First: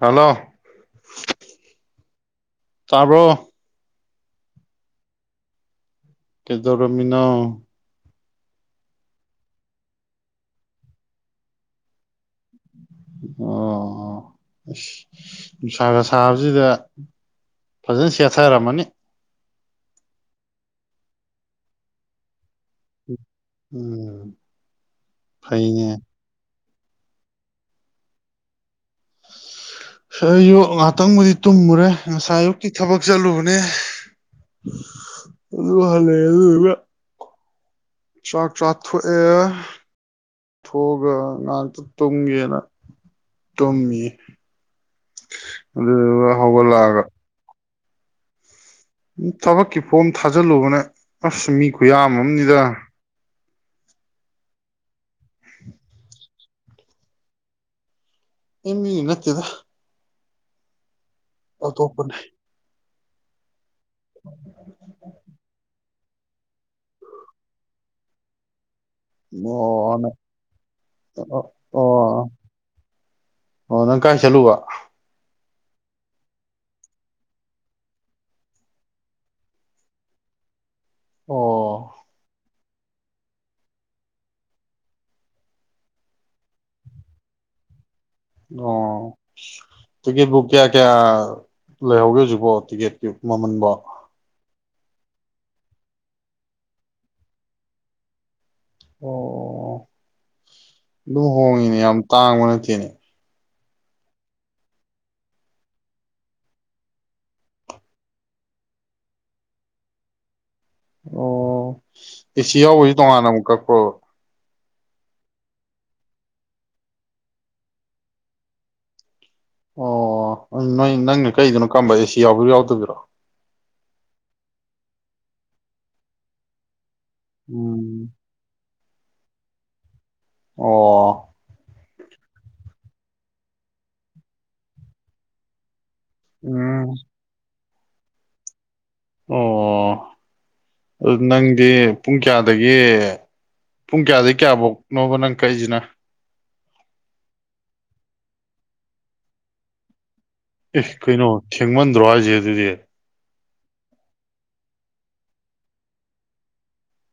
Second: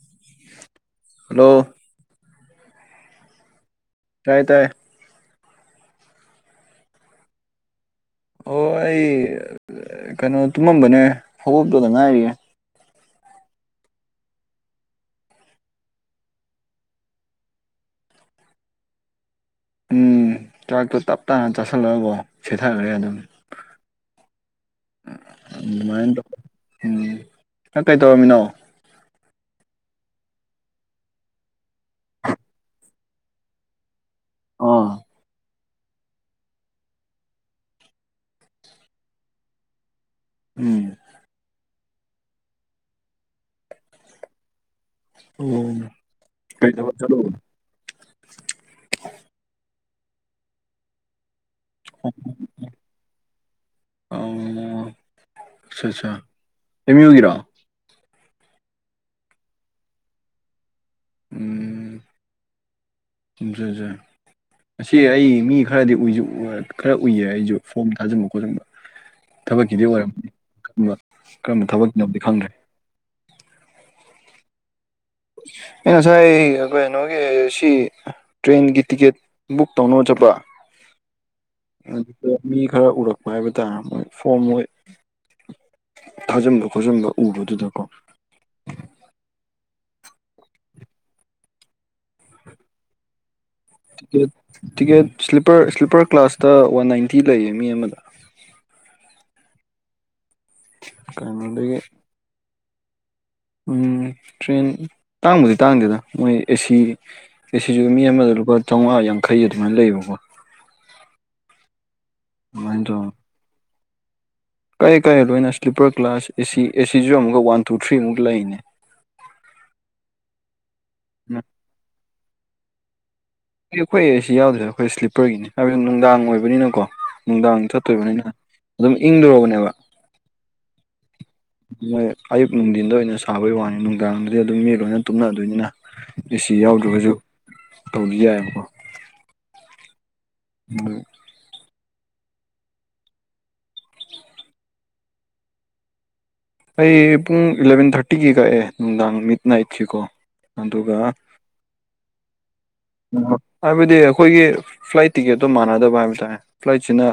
hello hello ꯇꯥꯕ꯭ꯔꯣ ꯇꯥꯏ ꯇꯥꯏ ꯀꯦꯗꯧꯔꯝꯃꯤꯅꯣ ꯑꯣ ꯑꯩ ꯀꯩꯅꯣ ꯇꯨꯝꯃꯝꯕꯅꯦ ꯍꯧꯒꯠꯄꯗ ꯉꯥꯏꯔꯤꯌꯦ ꯑꯣ ꯑꯁ ꯅꯨꯡꯁꯥꯒ ꯁꯥꯕꯁꯤꯗ ꯐꯖꯅ ꯁꯦꯊ ꯔꯝꯃꯅꯤ ꯎꯝ ꯆꯥꯛꯇꯨ ꯇꯞ ꯇꯥꯅ ꯆꯥꯁꯤꯜꯂꯒꯀꯣ ꯁꯦꯊꯒꯔꯦ ꯑꯗꯨꯝ ꯎꯝ ꯐꯩꯅꯦ ꯑꯗꯨꯃꯥꯏꯅ ꯇꯧ ꯎꯝ ꯅ ꯀꯩ ꯇꯧꯔꯝꯃꯤꯅꯣ ꯑꯟꯑꯣꯗꯤꯕꯜ ꯑꯌꯨꯛ ꯉꯍꯥꯛꯇꯪꯕꯨꯗꯤ ꯇꯨꯝꯃꯨꯔꯦ ꯉꯁꯥꯏ ꯑꯌꯨꯛꯇꯤ ꯊꯕꯛ ꯆꯠꯂꯨꯕꯅꯦ ꯑꯥ ꯑꯗꯨ ꯆꯥꯛ ꯆꯥꯛ ꯊꯣꯛꯑꯦ ꯎꯝ ꯊꯒ ꯉ ꯇꯣꯡꯒꯦꯅ ꯇꯨꯝꯃꯤ ꯑꯣ ꯑꯗꯨꯗ ꯀꯩ ꯊꯕꯛ ꯍꯒꯂꯑꯒ [unintelligible] ꯊꯕꯛꯀꯤ ꯐꯣꯝ ꯊꯥꯖꯤꯜꯂꯨꯕꯅ ꯑꯁ ꯃꯤ ꯈꯨꯌꯥꯝ ꯑꯝꯗ ꯑ ꯑꯆꯥ ꯑꯆꯥ ꯑꯦꯝ ꯌ ꯑꯣꯏꯒꯤꯔꯣꯑꯣ ꯑꯦꯃꯤ ꯅꯠꯇꯗ ꯑꯇꯣꯞꯄꯅꯤ ꯁꯦ ꯑꯁꯤ ꯑꯩ ꯃꯤ ꯈꯔꯗꯤ ꯎꯏꯁꯨ ꯈꯔ ꯎꯏꯌꯦ ꯑꯩꯁꯨ ꯐꯣꯝ ꯊꯥꯖꯤꯟꯕ ꯈꯣꯠꯆꯟꯕ ꯊꯕꯛꯀꯤꯗꯤ ꯑꯣ ꯑꯣꯏꯔꯝꯅꯤ ꯀꯔꯝꯕ ꯑꯣ ꯊꯕꯛꯀꯤꯅꯣꯝꯗꯤ ꯈꯪꯗ꯭ꯔꯦ ꯑꯣ ꯅꯪ ꯀꯥꯏ ꯆꯂꯨꯕ ꯑꯩ ꯉꯁꯥꯏ ꯀꯩꯅꯣꯒꯤ ꯁꯤ ꯇ꯭ꯔꯦꯟꯒꯤ ꯇꯤꯀꯦꯠ ꯕꯨꯛ ꯇꯧꯅꯕ ꯆꯠꯄ ꯑꯣ ꯑꯗꯨ ꯃꯤ ꯈꯔ ꯎꯔꯛꯄ ꯍꯥꯏꯕ ꯇꯥꯔꯦ ꯃꯣꯏ ꯐꯣꯝ ꯃꯣꯏ ꯊꯥꯖꯕ ꯈꯣꯠꯆꯕ ꯎꯕꯗꯨꯗꯀꯣ ꯇꯤꯛꯀꯦꯠ ꯕꯨꯛ ꯀꯌꯥ ꯀꯌꯥ ꯂꯩꯍꯧꯒꯦ ꯍꯧꯖꯤꯛꯐꯣ ꯇꯤꯛꯀꯦꯠꯀꯤ ꯃꯃꯟꯕꯣ ꯇꯤꯀꯦꯠꯄꯔ ꯏꯁ꯭ꯂꯤꯞꯄꯔ ꯀ꯭ꯂꯥꯁꯇ ꯋꯥꯟ ꯅꯥꯏꯟꯇꯤ ꯂꯩꯌꯦ ꯃꯤ ꯑꯃꯗ ꯑꯣ ꯑꯗꯨꯝ ꯍꯣꯡꯉꯤꯅꯦ ꯀꯩꯅꯣꯗꯒꯤ ꯌꯥꯝ ꯇꯥꯡꯕ ꯅꯠꯇꯦꯅꯦ ꯎꯝ ꯇ꯭ꯔꯦꯟ ꯇꯥꯡꯕꯨꯗꯤ ꯇꯥꯡꯗꯦꯗ ꯃꯣꯏ ꯑꯦꯁꯤ ꯑꯦꯁꯤꯁꯨꯒ ꯃꯤ ꯑꯃꯗ ꯂꯨꯄꯥ ꯆꯥꯝꯃꯉꯥ ꯌꯥꯡꯈꯩ ꯑꯗꯨꯃꯥꯏꯅ ꯂꯩꯌꯦꯕꯀꯣ ꯑꯣ ꯁꯤꯁꯤꯌꯥ ꯑꯗꯨꯃꯥꯏꯅ ꯑꯣꯏ ꯇꯧꯔ ꯇꯣꯡꯉꯅ ꯑꯃꯨꯛꯀ ꯀꯥꯏ ꯀꯥꯏ ꯂꯣꯏꯅ ꯁ꯭ꯂꯤꯄꯔ ꯀ꯭ꯂꯒ꯭ꯂꯥꯁ ꯑꯦꯁꯤ ꯑꯦꯁꯤꯁꯨ ꯑꯃꯨꯛꯀ ꯋꯥꯟ ꯇꯨ ꯊ꯭ꯔꯤ ꯑꯃꯨꯛ ꯂꯩꯅꯤ ꯑꯣ ꯅꯣꯏ ꯅꯪꯅ ꯀꯩꯒꯤꯅꯣ ꯀꯝꯕ ꯑꯦꯁꯤ ꯌꯥꯎꯕꯤꯔꯣ ꯌꯥꯎꯗꯕꯤꯔꯣ ꯑꯩ ꯑꯩꯈꯣꯏ ꯑꯩꯁꯤ ꯌꯥꯎꯗ꯭ꯔꯦ ꯑꯩꯈꯣꯏ ꯁ꯭ꯂꯤꯞꯄꯔꯒꯤꯅꯤ ꯍꯥꯏꯕ ꯅꯨꯡꯗꯥꯡ ꯑꯣꯏꯕꯅꯤꯅꯀꯣ ꯅꯨꯡꯗꯥꯡ ꯎꯝ ꯆꯠꯇꯣꯔꯤꯕꯅꯤꯅ ꯑꯗꯨꯝ ꯏꯪꯗꯔꯕꯅꯦꯕ ꯑꯣ ꯃꯣꯏ ꯑꯌꯨꯛ ꯅꯨꯡꯊꯤꯟꯗ ꯑꯣꯏꯅ ꯁꯥꯕꯩ ꯋꯥꯅꯤ ꯅꯨꯡꯗꯥꯡꯗꯗꯤ ꯑꯗꯨꯝ ꯃꯤ ꯂꯣꯏꯅ ꯇꯨꯝꯅꯗꯣꯏꯅꯤꯅ ꯑꯦ ꯁꯤ ꯎꯝ ꯌꯥꯎꯗ꯭ꯔꯒꯁꯨ ꯇꯧꯕꯗꯤ ꯌꯥꯏꯑꯕꯀꯣ ꯑꯣ ꯑꯗꯨ ꯅꯪꯒꯤ ꯄꯨꯡ ꯀꯌꯥꯗꯒꯤ ꯄꯨꯡ ꯀꯌꯥꯗꯒꯤ ꯀꯌꯥꯐꯧꯅꯣꯕ ꯅꯪ ꯀꯛꯁꯤꯅ ꯑꯩ ꯄꯨꯡ ꯏꯂꯚꯦꯟ ꯊꯥꯔꯇꯤꯒꯤ ꯀꯛꯑꯦ ꯅꯨꯡꯗꯥꯡ ꯃꯤꯠ ꯅꯥꯏꯠꯀꯤꯀꯣ ꯑꯦ ꯑꯗꯨꯒ ꯀꯩꯅꯣ ꯊꯦꯡꯃꯟꯗ꯭ꯔꯋꯥꯖꯦ ꯑꯗꯨꯗꯤ ꯍꯥꯏꯕꯗꯤ ꯑꯩꯈꯣꯏꯒꯤ ꯐ꯭ꯂꯥꯏꯠ ꯇꯤꯛꯀꯦꯠꯇꯣ ꯃꯥꯟꯅꯗꯕ ꯍꯥꯏꯕ ꯇꯥꯔꯦ ꯐ꯭ꯂꯥꯏꯠꯁꯤꯅ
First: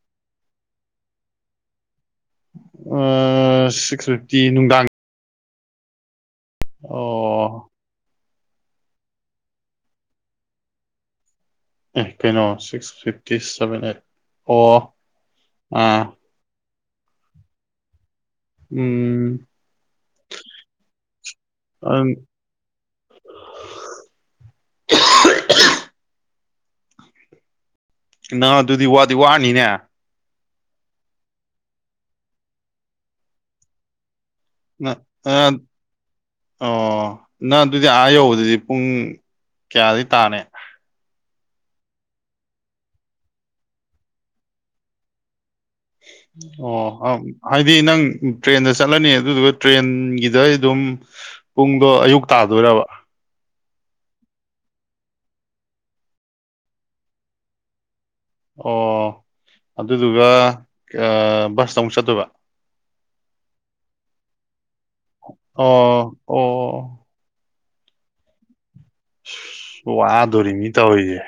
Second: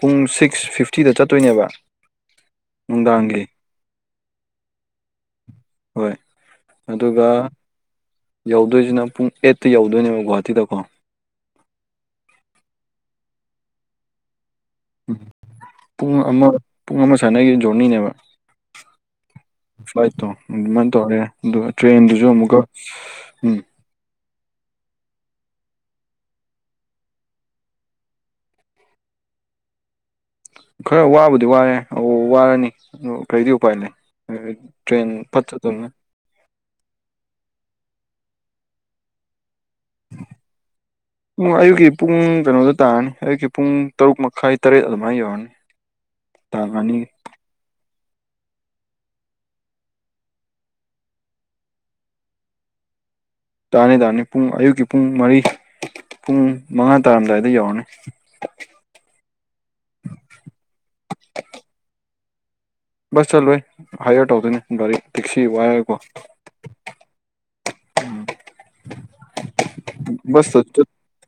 ꯄꯨꯡ ꯁꯤꯛꯁ ꯐꯤ ꯐꯤꯐꯇꯤꯗ ꯆꯠꯇꯣꯏꯅꯦꯕ ꯅꯨꯡꯗꯥꯡꯒꯤ ꯁꯤꯛꯁ ꯐꯤꯞꯇꯤ ꯅꯨꯡꯗꯥꯡ ꯍꯣꯏ ꯑꯗꯨꯒ ꯑꯣ ꯌꯧꯗꯣꯏꯁꯤꯅ ꯄꯨꯡ ꯑꯩꯠꯇ ꯌꯧꯗꯣꯏꯅꯦꯕ ꯒꯨꯍꯥꯇꯤꯗꯀꯣ ꯑꯦ ꯀꯩꯅꯣ ꯁꯤꯛꯁ ꯐꯤꯞꯇꯤ ꯁꯚꯦꯟ ꯑꯩꯠ ꯑꯣ ꯑ ꯄꯨꯡ ꯑꯃ ꯄꯨꯡ ꯑꯃ ꯁꯥꯟꯅꯒꯤ ꯖꯣꯔꯅꯤꯅꯦꯕ ꯎꯝ ꯐ꯭ꯂꯥꯏꯠꯇꯣ ꯑꯗꯨꯃꯥꯏꯅ ꯇꯧꯔꯦ ꯑꯗꯨꯒ ꯇ꯭ꯔꯦꯟꯗꯨꯁꯨ ꯑꯃꯨꯛꯀ ꯎꯝ [unintelligible] ꯅꯪ ꯑꯗꯨꯗꯤ ꯋꯥꯗꯤ ꯋꯥꯅꯤꯅꯦ ꯈꯔ ꯋꯥꯕꯨꯗꯤ ꯋꯥꯔꯦ ꯋꯥꯔꯅꯤ ꯀꯔꯤꯗꯤ ꯎꯄꯥꯏ ꯂꯩ ꯅꯪ ꯇ꯭ꯔꯦꯟ ꯄꯊ ꯅꯪ ꯇꯅ ꯑꯣ ꯅꯪ ꯑꯗꯨꯗꯤ ꯑꯥ ꯌꯧꯕꯗꯗꯤ ꯄꯨꯡ ꯀꯌꯥꯗꯒꯤꯩ ꯇꯥꯅꯤ ꯑꯌꯨꯛꯀꯤ ꯄꯨꯡ ꯀꯩꯅꯣꯗ ꯇꯥꯔꯅꯤ ꯑꯌꯨꯛꯀꯤ ꯄꯨꯡ ꯇꯔꯨꯛ ꯃꯈꯥꯏ ꯇꯔꯦꯠ ꯑꯗꯨꯃꯥꯏꯅ ꯌꯧꯔꯅꯤ ꯇꯥꯡ ꯑꯅꯤ ꯑꯣ ꯍꯥꯏꯗꯤ ꯅꯪ ꯇ꯭ꯔꯦꯟꯗ ꯆꯠꯂꯅꯤ ꯑꯗꯨꯗꯨꯒ ꯇ꯭ꯔꯦꯟꯒꯤꯗ ꯑꯗꯨꯝ ꯄꯨꯡꯗꯣ ꯑꯌꯨꯛ ꯇꯥꯗꯣꯏꯔꯕ ꯇꯥꯅꯤ ꯇꯥꯅꯤ ꯄꯨꯡ ꯑꯌꯨꯛꯀꯤ ꯄꯨꯡ ꯃꯔꯤ ꯄꯨꯡ ꯃꯉꯥ ꯇꯥꯔꯝꯗꯥꯏꯗ ꯌꯧꯔꯅꯤ ꯑꯣ ꯑꯗꯨꯗꯨꯒ ꯕꯁꯇ ꯑꯃꯨꯛ ꯆꯠꯇꯣꯏꯕ ꯕꯁ ꯆꯠꯂꯣꯏ ꯍꯥꯏꯌꯔ ꯇꯧꯗꯣꯏꯅꯤ ꯒꯥꯔꯤ ꯇꯦꯛꯁꯤ ꯋꯥꯏꯔꯦꯀꯣ ꯑꯣ ꯑꯣ ꯎꯝ ꯋꯥꯗꯣꯔꯤꯃꯤ ꯇ ꯑꯣꯏꯣꯏꯁꯦ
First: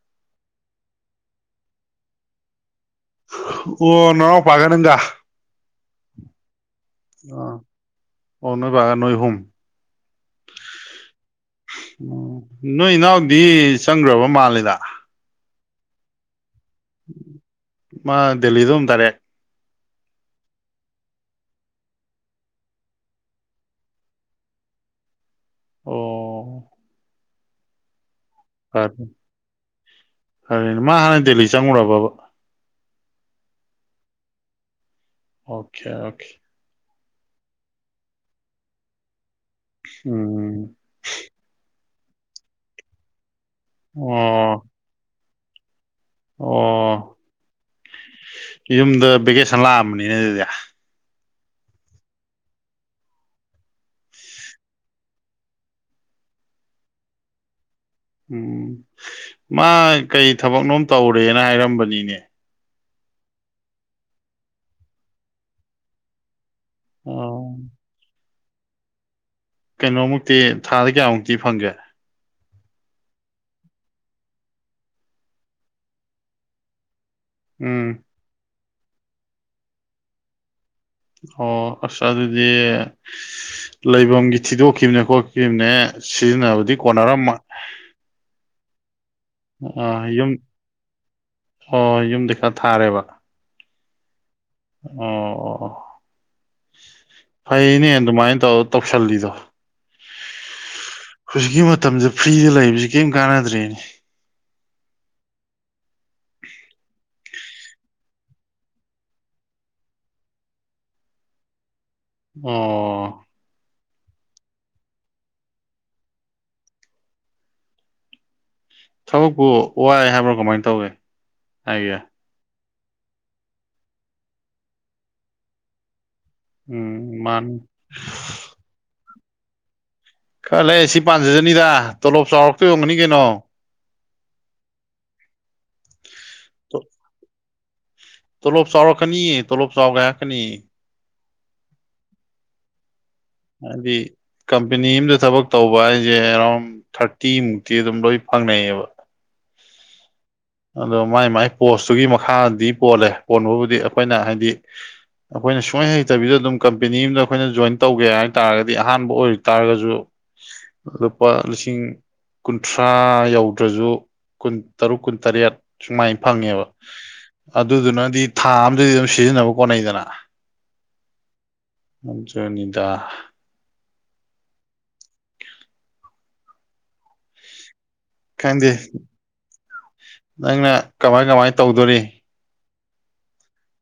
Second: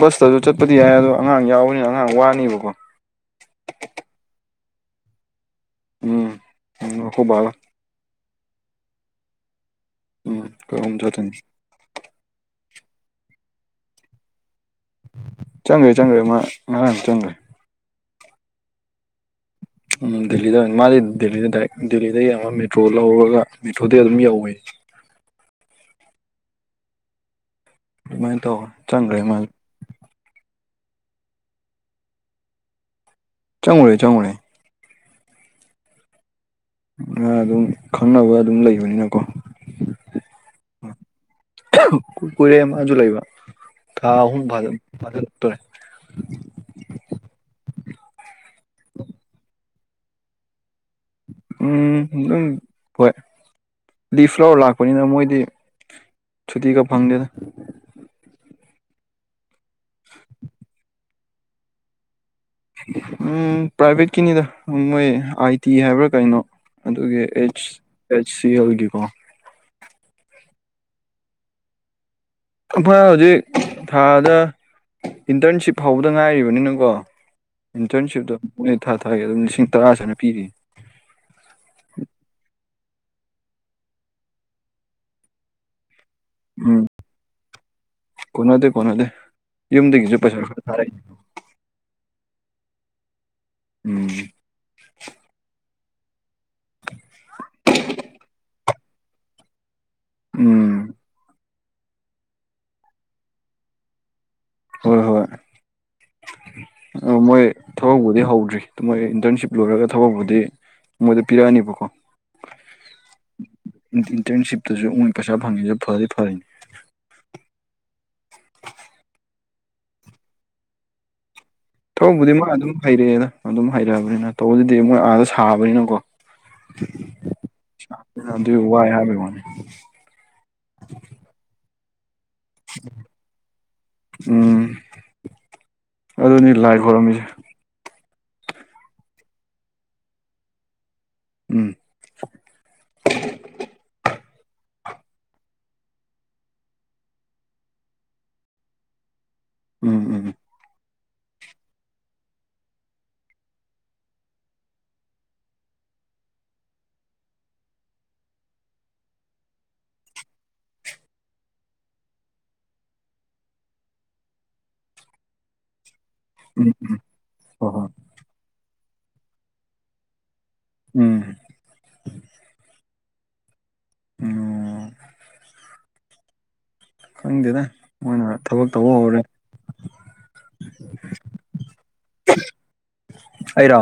ꯕꯁꯇꯁꯨ ꯆꯠꯄꯗꯤ ꯌꯥꯏ ꯑꯗꯣ ꯑꯉꯥꯡ ꯌꯥꯎꯕꯅꯤꯅ ꯑꯉꯥꯡ ꯋꯥꯅꯤꯕꯀꯣ ꯑꯣ ꯅꯔ ꯄꯥꯒ ꯅꯪꯒ ꯎꯝ ꯎꯝ ꯑꯩꯈꯣꯏ ꯕꯥꯒ ꯑ ꯑꯣ ꯅꯣꯏ ꯒ ꯅꯣꯏ ꯍꯨꯨꯝ ꯎꯝ ꯀꯝꯗ ꯑꯗꯨꯅꯤ ꯑꯣ ꯅꯣꯏ ꯏꯅꯥꯎꯗꯤ ꯆꯪꯈ꯭ꯔꯕ ꯃꯥꯜꯂꯦꯗ ꯆꯪꯒꯦ ꯆꯪꯒꯦ ꯉꯔꯥꯡ ꯆꯪꯒ꯭ꯔꯦ ꯃꯥ ꯗꯦꯜꯂꯤꯗ ꯎꯝ ꯇꯥꯔꯦ ꯗꯦꯜꯂꯤꯗ ꯑꯣꯏꯅ ꯃꯥꯗꯤ ꯗꯦꯜꯂꯤꯗ ꯗꯥꯏꯔꯦꯛ ꯗꯦꯜꯂꯤꯗꯡꯒ ꯃꯦꯇ꯭ꯔꯣ ꯂꯧꯔꯒ ꯃꯦꯇ꯭ꯔꯣꯗꯤ ꯑꯗꯨꯝ ꯌꯧꯋꯦ ꯑꯣ ꯑꯗꯨꯃꯥꯏꯅ ꯇꯧ ꯐꯔꯦ ꯆꯪꯈ꯭ꯔꯦ ꯃꯥꯜ ꯐꯔꯦꯅꯦ ꯃꯥ ꯍꯥꯟꯅ ꯗꯦꯜꯂꯤ ꯆꯪꯉꯨꯔꯕꯕ ꯆꯪꯉꯨꯔꯦ ꯆꯥꯡꯉꯨꯔꯦ ꯑꯣꯀꯦ ꯑꯣꯀꯦ ꯑꯗꯨꯝ ꯈꯪꯅꯕ ꯑꯗꯨꯝ ꯂꯩꯕꯅꯤꯅꯀꯣ ꯎꯝ ꯀꯨꯏꯔꯩ ꯑꯃꯁꯁꯨ ꯂꯩꯕ ꯊꯥ ꯑꯍꯨꯝ ꯐꯥ ꯑꯣ ꯐꯥꯜꯂꯛꯇꯣꯔꯦ ꯑꯣ ꯌꯨꯝꯗ ꯚꯦꯀꯦꯁꯟ ꯂꯥꯛꯑꯝꯕꯅꯤꯅ ꯑꯗꯨꯗꯤ ꯎꯝ ꯑꯗꯨꯝ ꯍꯣꯏ ꯂꯤ ꯐ꯭ꯂꯋꯔ ꯂꯥꯛꯄꯅꯤꯅ ꯃꯣꯏꯗꯤ ꯆꯨꯇꯤꯒ ꯐꯪꯗꯦꯗ ꯎꯝ ꯃꯥ ꯀꯔꯤ ꯊꯕꯛꯅꯣꯝ ꯇꯧꯔꯦꯅ ꯍꯥꯏꯔꯝꯕꯅꯤꯅꯦ ꯎꯝ ꯄ꯭ꯔꯥꯏꯚꯦꯠꯀꯤꯅꯤꯗ ꯃꯣꯏ ꯑꯥꯏ ꯇꯤ ꯍꯥꯏꯕ꯭ꯔꯥ ꯀꯩꯅꯣ ꯑꯗꯨꯒꯤ ꯑꯣ ꯑꯩꯆ ꯑꯩꯆ ꯁꯤ ꯑꯦꯜꯒꯤꯀꯣ ꯀꯩꯅꯣꯃꯨꯛꯇꯤ ꯊꯥꯗ ꯀꯌꯥꯃꯨꯛꯇꯤ ꯐꯪꯒꯦ ꯑ ꯍꯧꯖꯤꯛ ꯊꯥꯗ ꯏꯟꯇꯔꯟꯁꯤꯞ ꯐꯥꯎꯧꯕꯗ ꯉꯥꯏꯔꯤꯕꯅꯤꯅꯀꯣ ꯎꯝ ꯏꯟꯇꯔꯟꯁꯤꯞꯇꯣ ꯃ ꯊꯥ ꯊꯥꯒꯤ ꯑꯗꯨꯝ ꯂꯤꯁꯤꯡ ꯇꯔꯥꯁꯨꯅ ꯄꯤꯔꯤ ꯑꯣ ꯑꯁ ꯑꯗꯨꯗꯤ ꯂꯩꯐꯝꯒꯤ ꯊꯤꯗꯣꯛꯈꯤꯕꯅꯦ ꯈꯣꯠꯈꯤꯕꯅꯦ ꯁꯤꯖꯤꯟꯅꯕꯗꯤ ꯎꯝ ꯀꯣꯟꯅꯔꯝꯝꯕ ꯀꯣꯟꯅꯗꯦ ꯀꯣꯟꯅꯗꯦ ꯌꯨꯝꯗꯒꯤꯁꯨ ꯄꯩꯁꯥ ꯈꯔ ꯊꯥꯔꯛꯏꯅꯦ ꯄꯩ ꯊꯥꯔꯦꯕ ꯎꯝ ꯑꯣ ꯐꯥꯏꯅꯦ ꯑꯗꯨꯃꯥꯏ ꯇꯥꯎ ꯇꯣꯛꯁꯜꯂꯤꯗꯣ ꯎꯝ ꯍꯧꯖꯤꯛꯀꯤ ꯃꯇꯝꯁ ꯐ꯭ꯔꯤꯗ ꯂꯩꯕꯁꯤ ꯀꯔꯤꯝ ꯀꯥꯟꯅꯗ꯭ꯔꯦꯅꯦ ꯍꯣꯏ ꯍꯣꯏ ꯑ ꯃꯣꯏ ꯊꯕꯛꯄꯨꯗꯤ ꯍꯧꯗ꯭ꯔꯤ ꯃꯣꯏ ꯏꯟꯇꯔꯟꯁꯤꯞ ꯂꯣꯏꯔꯒ ꯊꯕꯛꯄꯨꯗꯤ ꯃꯣꯏꯗ ꯄꯤꯔꯛꯑꯅꯤꯕꯀꯣ ꯑꯣ ꯏꯟꯇꯔꯟꯁꯤꯞꯇꯁꯨ ꯑꯩꯣꯏ ꯄꯩꯁꯥ ꯐꯪꯉꯤꯁꯦ ꯐꯔꯦ ꯐꯔꯅꯤ ꯊꯕꯛꯄꯨ ꯋꯥꯏ ꯍꯥꯏꯕ꯭ꯔꯥ ꯀꯃꯥꯏꯅ ꯇꯧꯒꯦ ꯍꯥꯏꯒꯦ ꯊꯧꯕꯨꯗꯤ ꯃꯥ ꯑꯗꯨꯝ ꯍꯩꯔꯛꯑꯦꯗ ꯑꯗꯨꯝ ꯍꯩꯔꯛꯑꯕꯅꯤꯅ ꯇꯧꯕꯗꯨꯗꯤ ꯃꯣꯏ ꯑꯥꯗ ꯁꯥꯕꯅꯤꯅꯀꯣ ꯎꯝ ꯃꯥꯅꯤ ꯑꯗꯨ ꯋꯥꯏ ꯍꯥꯏꯕ ꯋꯥꯅꯤ ꯈꯜꯂꯦ ꯁꯤ ꯄꯥꯟꯖꯗꯅꯤꯗ ꯇꯣꯂꯣꯞ ꯆꯥꯎꯔꯛꯇ ꯌꯣꯟꯒꯅꯤ ꯀꯩꯅꯣ ꯎꯝ ꯑꯗꯨꯅꯤ ꯂꯥꯏ ꯇꯣ ꯈꯣꯏꯔꯝꯃꯤꯁꯦ ꯇꯣꯂꯣꯞ ꯆꯥꯎꯔ ꯀꯅꯤ ꯇꯣꯂꯣꯞ ꯆꯥꯎꯒ ꯀꯅꯤ ꯎꯝ ꯍꯥꯏꯗꯤ ꯀꯝꯄꯦꯅꯤ ꯑꯃꯝꯗ ꯊꯕꯛ ꯇꯧꯕ ꯍꯥꯏꯁꯦ ꯑꯦꯔꯥꯎꯟ ꯊꯥꯔꯇꯤ ꯃꯨꯛꯇꯤ ꯑꯗꯨꯝ ꯂꯣꯏ ꯐꯪ ꯐꯪꯅꯌꯦꯑꯕ ꯎꯝ ꯎꯝ ꯑꯗꯣ ꯃꯥꯏ ꯃꯥꯏ ꯄꯣꯁꯇꯨꯒꯤ ꯃꯈꯥꯗꯤ ꯄꯣꯜꯂꯦ ꯄꯣꯟꯕꯕꯨꯗꯤ ꯑꯩꯈꯣꯏꯅ ꯍꯥꯏꯗꯤ ꯑꯩꯈꯣꯏꯅ ꯁꯨꯡꯃꯥꯏꯅ ꯍꯩꯇꯕꯤꯗ ꯑꯗꯨꯝ ꯀꯝꯄꯦꯅꯤ ꯑ ꯑꯃꯗ ꯑꯩꯈꯣꯏꯅ ꯖꯣꯏꯟ ꯇꯧꯒꯦ ꯍꯥꯏ ꯇꯥꯔꯒꯗꯤ ꯑꯍꯥꯟꯕ ꯑꯣꯏꯛ ꯇꯥꯔꯒꯁꯨ ꯂꯨꯄꯥ ꯂꯤꯁꯤꯡ ꯀꯨꯟꯊ꯭ꯔꯥ ꯌꯧꯗ꯭ꯔꯁꯨ ꯀꯨꯟ ꯇꯔꯨꯛ ꯀꯨꯟ ꯇꯔꯦꯠ ꯁꯨꯃꯥꯏꯅ ꯐꯪꯉꯦꯕ ꯎꯝ ꯍꯣꯏ ꯍꯣꯏ ꯑꯗꯨꯗꯨꯅꯗꯤ ꯊꯥ ꯑꯗꯗꯤ ꯑꯗꯨ ꯁꯤꯖꯤꯟꯅꯕ ꯀꯣꯠꯅꯩꯗꯅ ꯎꯝ ꯑꯗꯨꯅꯤꯗ ꯑꯣ ꯈꯪꯗꯦꯗ ꯃꯣꯏꯅ ꯊꯕꯛ ꯈꯪꯗꯦ ꯇꯧꯕ ꯍꯧꯔꯦ ꯅꯪꯅ ꯀꯃꯥꯏ ꯀꯃꯥꯏ ꯇꯧꯗꯣꯔꯤ ꯑꯩꯔ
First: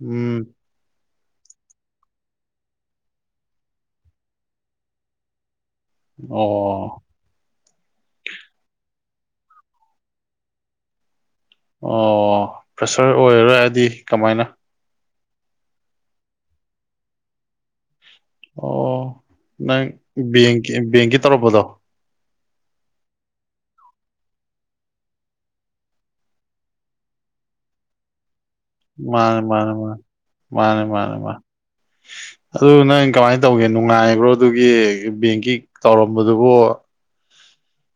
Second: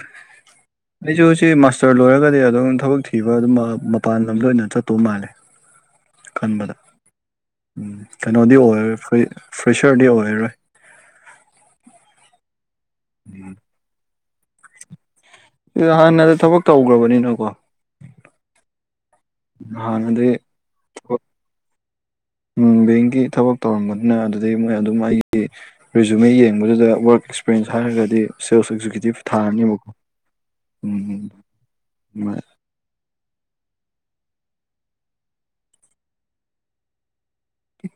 ꯎꯝ ꯑꯩꯁꯨ ꯁꯤ ꯃꯥꯁꯇꯔ ꯂꯣꯏꯔꯒꯗꯤ ꯑꯗꯨꯝ ꯊꯕꯛ ꯊꯤꯕ ꯑꯗꯨꯝ ꯃꯄꯥꯟ ꯂꯝꯗ ꯑꯣꯏꯅ ꯆꯠꯇꯧ ꯃꯥꯜꯂꯦ ꯑꯣ ꯈꯟꯕꯗ ꯎꯝ ꯀꯩꯅꯣꯗꯤ ꯑꯣꯏꯔ ꯐ ꯐ꯭ꯔꯦꯁꯔꯗꯤ ꯑꯣꯏꯔꯣꯏ ꯑꯣ ꯄ꯭ꯔꯦꯁꯔ ꯑꯣꯏꯔꯔꯣꯏꯗꯤ ꯀꯃꯥꯏꯅ ꯁꯤ ꯍꯥꯟꯅꯗꯤ ꯊꯕꯛ ꯇꯧꯈ꯭ꯔꯕꯅꯤꯅꯀꯣ ꯑꯣ ꯅꯪ ꯍꯥꯟꯅꯗꯤ ꯕꯦꯡꯀꯤ ꯕꯦꯡꯀꯤ ꯇꯧꯔꯛꯄꯗꯣ ꯎ ꯕꯦꯡꯒꯤ ꯊꯕꯛ ꯇꯧꯔꯝꯕꯗꯨꯅ ꯑꯗꯨꯩ ꯃꯣꯏ ꯑꯗꯨꯝ ꯑꯩꯒꯤ ꯔꯤꯖꯨꯃꯦ ꯌꯦꯡꯕꯗꯨꯗ ꯋꯥꯔꯛ ꯑꯦꯛꯁꯄꯔꯟꯁ ꯍꯥꯏꯔꯒꯗꯤ ꯁꯦꯜꯁ ꯑꯦꯛꯖꯤꯀ꯭ꯌꯨꯇꯤꯞ ꯊꯥ ꯃꯥꯅꯦ ꯃꯥꯅꯦ ꯑꯅꯤꯃꯨꯛ ꯃꯥꯅꯦ ꯃꯥꯅꯦ ꯎꯝ ꯃꯥꯅꯦ ꯎ ꯃꯥꯅꯦ ꯑꯗꯨ ꯅꯪ ꯏ ꯀꯃꯥꯏ ꯇꯧꯒꯦ ꯅꯨꯡꯉꯥꯏꯕ꯭ꯔꯣ ꯑꯗꯨꯒꯤ ꯕꯦꯡꯀꯤ ꯇꯧꯔꯝꯕꯗꯨꯕꯨ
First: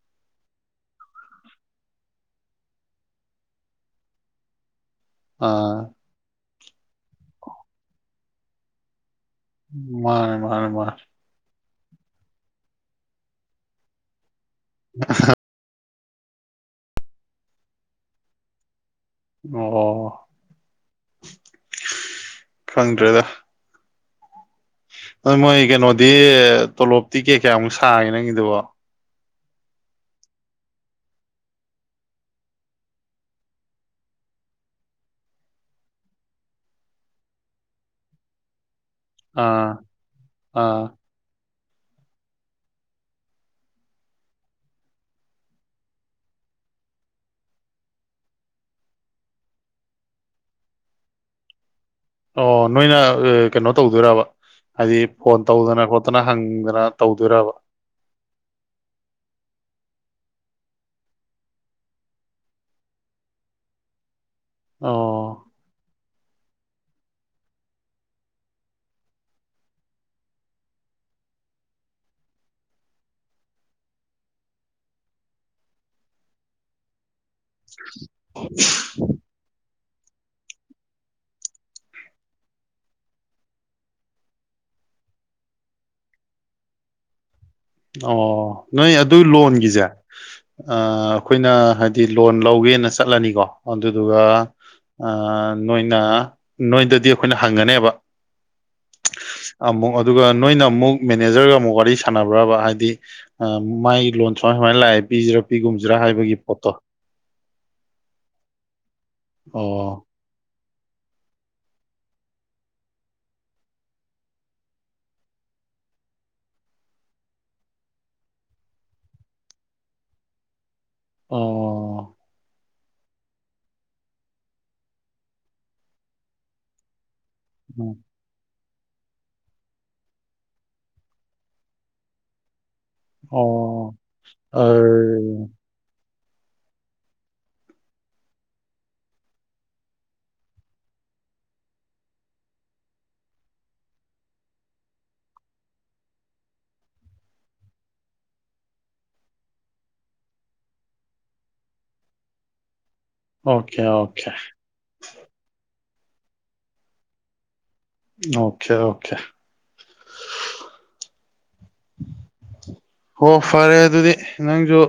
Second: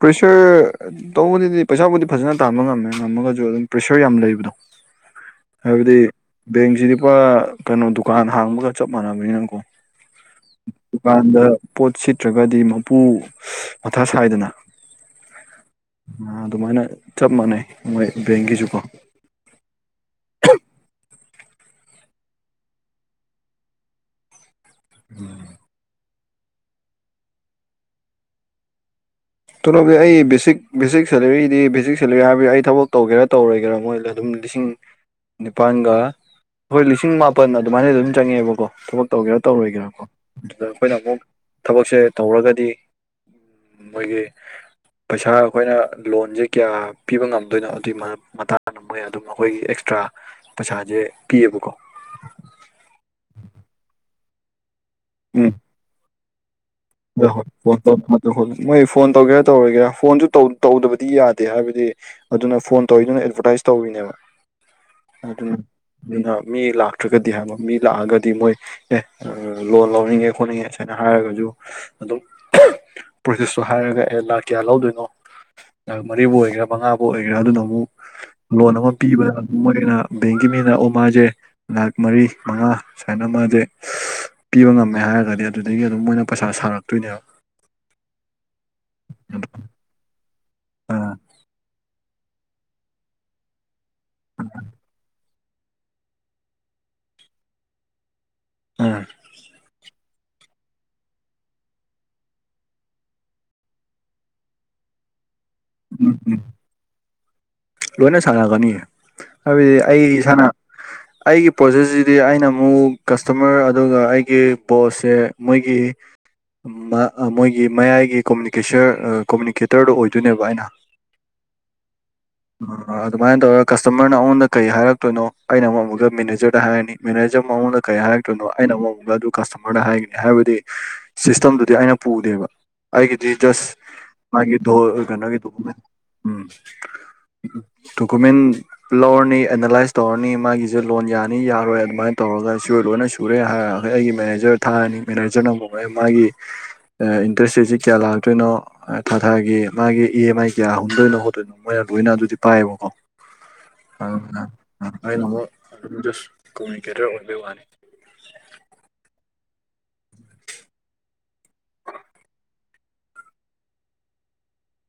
ꯄ꯭ꯔꯦꯁꯔ ꯇꯧꯕꯗꯗꯤ ꯄꯩꯁꯥꯕꯨꯗꯤ ꯐꯖꯅ ꯇꯥꯟꯕ ꯉꯝꯃꯦ ꯉꯝꯃꯒꯁꯨ ꯑꯗꯨꯝ ꯄ꯭ꯔꯦꯁꯔ ꯌꯥꯝ ꯂꯩꯕꯗꯣ ꯑꯥ ꯍꯥꯏꯕꯗꯤ ꯕꯦꯡꯁꯤꯗꯤ ꯄꯨꯔ ꯀꯩꯅꯣ ꯗꯨꯀꯥꯟ ꯍꯥꯡꯕꯒ ꯆꯞ ꯃꯥꯟꯅꯕ ꯃꯥꯅꯦ ꯃꯥꯅꯦ ꯃꯥꯅꯦ ꯅꯀꯣꯗꯨꯀꯥꯟꯗ ꯄꯣꯠ ꯁꯤꯠꯇ꯭ꯔꯒꯗꯤ ꯃꯄꯨ ꯃꯊꯥ ꯁꯥꯏꯗꯅ ꯑ ꯑꯗꯨꯃꯥꯏꯅ ꯆꯞ ꯃꯥꯟꯅꯩ ꯃꯣꯏ ꯕꯦꯡꯒꯤꯁꯨꯀꯣ ꯑꯣ ꯈꯪꯗ꯭ꯔꯦꯗ ꯑꯗꯨ ꯃꯣꯏ ꯀꯩꯅꯣꯗꯤ ꯇꯣꯂꯣꯞꯇꯤ ꯀꯩ ꯀꯌꯥꯃꯨꯛ ꯁꯥꯥꯡꯉꯦ ꯅꯪꯒꯤꯗꯨꯕꯣ ꯇꯣꯂꯣꯞꯗꯤ ꯑꯩ ꯕꯦꯁꯤꯛ ꯚꯦꯁꯤꯛ ꯁꯦꯂꯔꯤꯗꯤ ꯚꯦꯁꯤꯛ ꯁꯦꯂꯔꯤ ꯍꯥꯏꯕ ꯑꯩ ꯊꯕꯛ ꯇꯧꯒꯦꯔꯥ ꯇꯧꯔꯣꯏꯦꯔ ꯃꯣꯏꯗ ꯑꯗꯨꯝ ꯂꯤꯁꯤꯡ ꯅꯤꯄꯥꯜꯒ ꯑꯩꯈꯣꯏ ꯂꯤꯁꯤꯡ ꯃꯥꯄꯜ ꯑꯗꯨꯃꯥꯏꯅ ꯑꯗꯨꯝ ꯆꯪꯉꯦꯕꯀꯣ ꯊꯕꯛ ꯇꯧꯒꯦꯔꯥ ꯑꯥ ꯇꯧꯔꯣꯏꯒꯦꯔꯥꯀꯣ ꯑꯗꯨꯗ ꯑꯥ ꯑꯩꯈꯣꯏꯅ ꯑꯃꯨꯛ ꯊꯕꯛꯁꯦ ꯇꯧꯔꯒꯗꯤ ꯃꯣꯏꯒꯤ [unintelligible] ꯄꯩꯁꯥ ꯑꯩꯈꯣꯏꯅ ꯂꯣꯟꯁꯦ ꯀꯌꯥ ꯄꯤꯕ ꯉꯝꯗꯣꯏꯅꯣ ꯑꯗꯨꯒꯤ ꯃꯇꯥꯡꯗ ꯃꯣꯏ ꯑꯗꯨꯝ ꯑꯩꯈꯣꯏꯒꯤ ꯑꯦꯛꯁꯇ꯭ꯔꯥ ꯄꯩꯁꯥꯖꯦ ꯀꯤꯕꯨ ꯀꯣ ꯑꯣ ꯅꯣꯏꯅ ꯀꯩꯅꯣ ꯇꯧꯗꯣꯏꯔꯕ ꯍꯥꯏꯗꯤ ꯐꯣꯟ ꯎꯝ ꯇꯧꯗꯅ ꯈꯣꯠꯇꯅ ꯍꯪꯗꯅ ꯍꯣꯏ ꯇꯧꯗꯣꯏꯔꯕ ꯍꯣꯏ ꯐꯣꯟ ꯃꯣꯏ ꯐꯣꯟ ꯇꯧꯒꯦꯔꯥ ꯇꯧꯔꯒꯦꯔꯥ ꯐꯣꯟꯁꯨ ꯇꯧꯗꯕꯗꯤ ꯌꯥꯗꯦ ꯍꯥꯏꯕꯗꯤ ꯑꯗꯨꯅ ꯐꯣꯟ ꯇꯧꯋꯤꯗꯨꯅ ꯑꯦꯗꯚꯔꯇꯥꯏꯁ ꯇꯧꯔꯤꯅꯦꯕ ꯑꯣ ꯑꯗꯨꯅ ꯑꯗꯨꯅ ꯃꯤ ꯂꯥꯛꯇ꯭ꯔꯒꯗꯤ ꯍꯥꯏꯕ ꯃꯤ ꯂꯥꯛꯑꯒꯗꯤ ꯃꯣꯏ ꯑꯦ ꯂꯣꯟ ꯂꯧꯅꯤꯡꯉꯦ ꯈꯣꯠꯅꯤꯡꯉꯦ ꯁꯨꯃꯥꯏꯅ ꯍꯥꯏ ꯍꯥꯏꯔꯒꯁꯨ ꯑꯗꯨꯝ ꯄ꯭ꯔꯣꯁꯦꯁꯇꯣ ꯍꯥꯏꯔꯒ ꯑꯦ ꯂꯥꯛ ꯀꯌꯥ ꯂꯧꯗꯣꯏꯅꯣ ꯃꯔꯤꯕꯨ ꯑꯣꯏꯒꯦꯔꯥ ꯃꯉꯥꯕꯨ ꯑꯣꯏꯒꯦꯔꯥ ꯑꯗꯨꯅ ꯑꯃꯨꯛ ꯂꯣꯟ ꯑꯃ ꯄꯤꯕꯗ ꯑꯗꯨꯝ ꯃꯣꯏ ꯩꯅ ꯕꯦꯡꯒꯤ ꯃꯤꯅꯎ ꯃꯥꯁꯦ ꯂꯥꯛ ꯃꯔꯤ ꯃꯉꯥ ꯁꯨꯃꯥꯏꯅ ꯃꯥꯁꯦ ꯄꯤꯕ ꯉꯝꯃꯦ ꯍꯥꯏꯔꯒꯗꯤ ꯑꯗꯨꯗꯒꯤ ꯑꯗꯨꯝ ꯃꯣꯏꯅ ꯄꯩꯁꯥ ꯁꯥꯔꯛꯇꯣꯏꯅꯦꯕ ꯑꯣ ꯅꯣꯏ ꯑꯗꯨ ꯂꯣꯟꯒꯤꯁꯦ ꯑꯥ ꯑꯩꯈꯣꯏꯅ ꯍꯥꯏꯗꯤ ꯗꯤ ꯂꯣꯟ ꯂꯧꯒꯦꯅ ꯆꯠꯂꯅꯤꯀꯣ ꯑꯗꯨꯗꯨꯒ ꯅꯣꯏꯅ ꯅꯣꯏꯗꯗꯤ ꯑꯩꯈꯣꯏꯅ ꯍꯪꯒꯅꯦꯕ ꯎꯝ ꯑꯃꯨꯛ ꯑꯗꯨꯒ ꯅꯣꯏꯅ ꯃꯨꯛ ꯃꯦꯅꯦꯖꯔꯒ ꯑꯃꯨꯛ ꯋꯥꯔꯤ ꯁꯥꯟꯅ ꯕꯔꯥꯕ ꯍꯥꯏꯗꯤ ꯑ ꯃꯥꯏ ꯂꯣꯟ ꯁꯨꯃꯥꯏ ꯁꯨꯃꯥꯏ ꯂꯥꯛꯑꯦ ꯄꯤꯖꯤꯔꯥ ꯄꯤꯒꯨꯝꯖꯤꯔꯥ ꯎꯝ ꯍꯥꯏꯕꯒꯤ ꯎꯝ ꯄꯣꯠꯇꯣ ꯂꯣꯏꯅ ꯁꯥꯟꯅꯒꯅꯤꯌꯦ ꯍꯥꯏꯕꯗꯤ ꯑꯩ ꯑꯣ ꯏꯁꯥꯅ [unintelligible] ꯑꯩꯒꯤ ꯄ꯭ꯔꯣꯖꯦꯖꯤꯗꯤ ꯑꯩꯅ ꯃꯨꯛ ꯀꯁꯇꯃꯔ ꯑꯗꯨꯒ ꯑꯩꯒꯤ ꯄꯣꯁꯁꯦ ꯃꯣꯏꯒꯤ ꯃ ꯑ ꯃꯣꯏꯒꯤ ꯃꯌꯥꯏꯒꯤ ꯀꯣꯃꯨꯅꯤꯀꯦꯁꯔ ꯑ ꯀꯣꯃꯨꯅꯤꯀꯦꯇꯔꯗꯣ ꯑꯣꯏꯗꯣꯏꯅꯦꯕ ꯑꯩꯅ ꯑꯣ ꯑ ꯑꯗꯨꯃꯥꯏꯟ ꯇꯧꯔ ꯀꯁꯇꯃꯔꯅ ꯑꯩꯉꯣꯟꯗ ꯀꯩ ꯍꯥꯏꯔꯛꯇꯣꯏꯅꯣ ꯑꯩꯅ ꯑꯃꯨꯛ ꯑꯃꯨꯛꯀ ꯃꯦꯅꯦꯖꯔꯗ ꯍꯥꯏꯔꯅꯤ ꯃꯦꯅꯦꯖꯔ ꯃꯨꯛ ꯑꯩꯉꯣꯟꯗ ꯎꯝ ꯀꯩ ꯍꯥꯏꯔꯛꯇꯣꯏꯅꯣ ꯑꯩꯅ ꯑꯃꯨꯛ ꯑꯗꯨ ꯀꯁꯇꯃꯔꯗ ꯍꯥꯏꯒꯅꯤ ꯍꯥꯏꯕꯗꯤ ꯁꯤꯁꯇꯝꯗꯨꯗꯤ ꯑꯩꯅ ꯄꯨꯗꯦꯕ ꯑꯩꯒꯤꯗꯤ ꯖꯁ ꯑꯣ ꯃꯥꯒꯤꯗꯣ ꯀꯩꯅꯣꯒꯤ ꯑꯔ [inaudible] ꯎꯝ ꯗꯣꯀꯨꯃꯦꯟ ꯂꯧꯔꯅꯤ ꯑꯦꯅꯥꯂꯥꯏꯁ ꯇꯧꯔꯅꯤ ꯃꯥꯒꯤꯖꯦ ꯂꯣꯟ ꯌꯥꯅꯤ ꯌꯥꯔꯣꯏ ꯑꯗꯨꯃꯥꯏꯟ ꯇꯧ ꯔꯒ ꯁꯤ ꯂꯣꯏꯅ ꯁꯨꯔꯦ ꯍꯥꯏ ꯑꯩꯒꯤ ꯃꯦꯅꯦꯖꯔ ꯊꯥꯔꯅꯤ ꯃꯦꯅꯦꯖꯔꯅ ꯑꯃꯨꯛ ꯑꯦ ꯃꯥꯒꯤ ꯑ ꯏꯟ ꯏꯟꯇꯔꯦꯁ ꯔꯦꯠꯁꯤ ꯀꯌꯥ ꯂꯥꯛꯇꯣꯏꯅꯣ ꯊꯥ ꯊꯥꯒꯤ ꯃꯥꯒꯤ ꯏ ꯑꯦꯝ ꯑꯥꯏ ꯀꯌꯥ ꯍꯨꯟꯗꯣꯏꯅꯣ ꯈꯣꯠꯇꯣꯏꯅꯣ ꯃꯣꯏ ꯂꯣꯏꯅ ꯑꯗꯨ [unintelligible] ꯄꯥꯏꯌꯦꯕꯀꯣ ꯑꯣꯀꯦ ꯑꯣꯀꯦ ꯑꯗꯨꯗꯨꯅ ꯑꯩꯅ ꯃꯨꯛ ꯑꯗꯨꯝ ꯃꯁꯤ ꯀꯃꯨꯅꯤꯀꯦꯇꯔ ꯑꯣꯏꯕꯩ ꯋꯥꯅꯦ ꯑꯣꯈꯦ ꯑꯣꯈꯦ ꯍꯣ ꯐꯔꯦ ꯑꯗꯨꯗꯤ ꯅꯪꯖꯨ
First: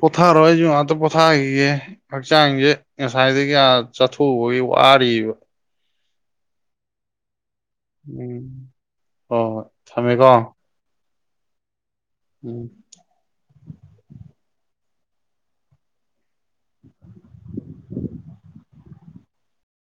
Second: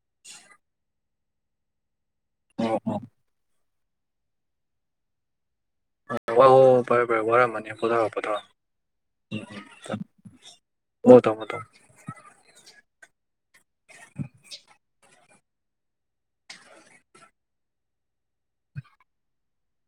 ꯄꯣꯊꯥꯔꯣ ꯑꯩꯖꯨ ꯉꯥꯛꯇ ꯄꯣꯊꯥꯒꯤꯒꯦ ꯍꯛꯆꯥꯡꯖꯦ ꯑꯣ ꯉꯁꯥꯏꯗꯒꯤ ꯑꯥ ꯆꯠꯊꯣꯛꯎꯕꯒꯤ ꯋꯥꯔꯤꯕ ꯍꯣ ꯐꯔꯦ ꯐꯔꯦ ꯋꯥꯔꯝꯃꯅꯤ ꯄꯣꯊꯥꯔꯣ ꯄꯣꯊꯥꯔꯣ ꯎꯝ ꯍꯣ ꯍꯣꯏ ꯊꯝꯃꯦꯀꯣ [unintelligible] ꯇꯧꯅꯣ ꯇꯧ ꯎꯝ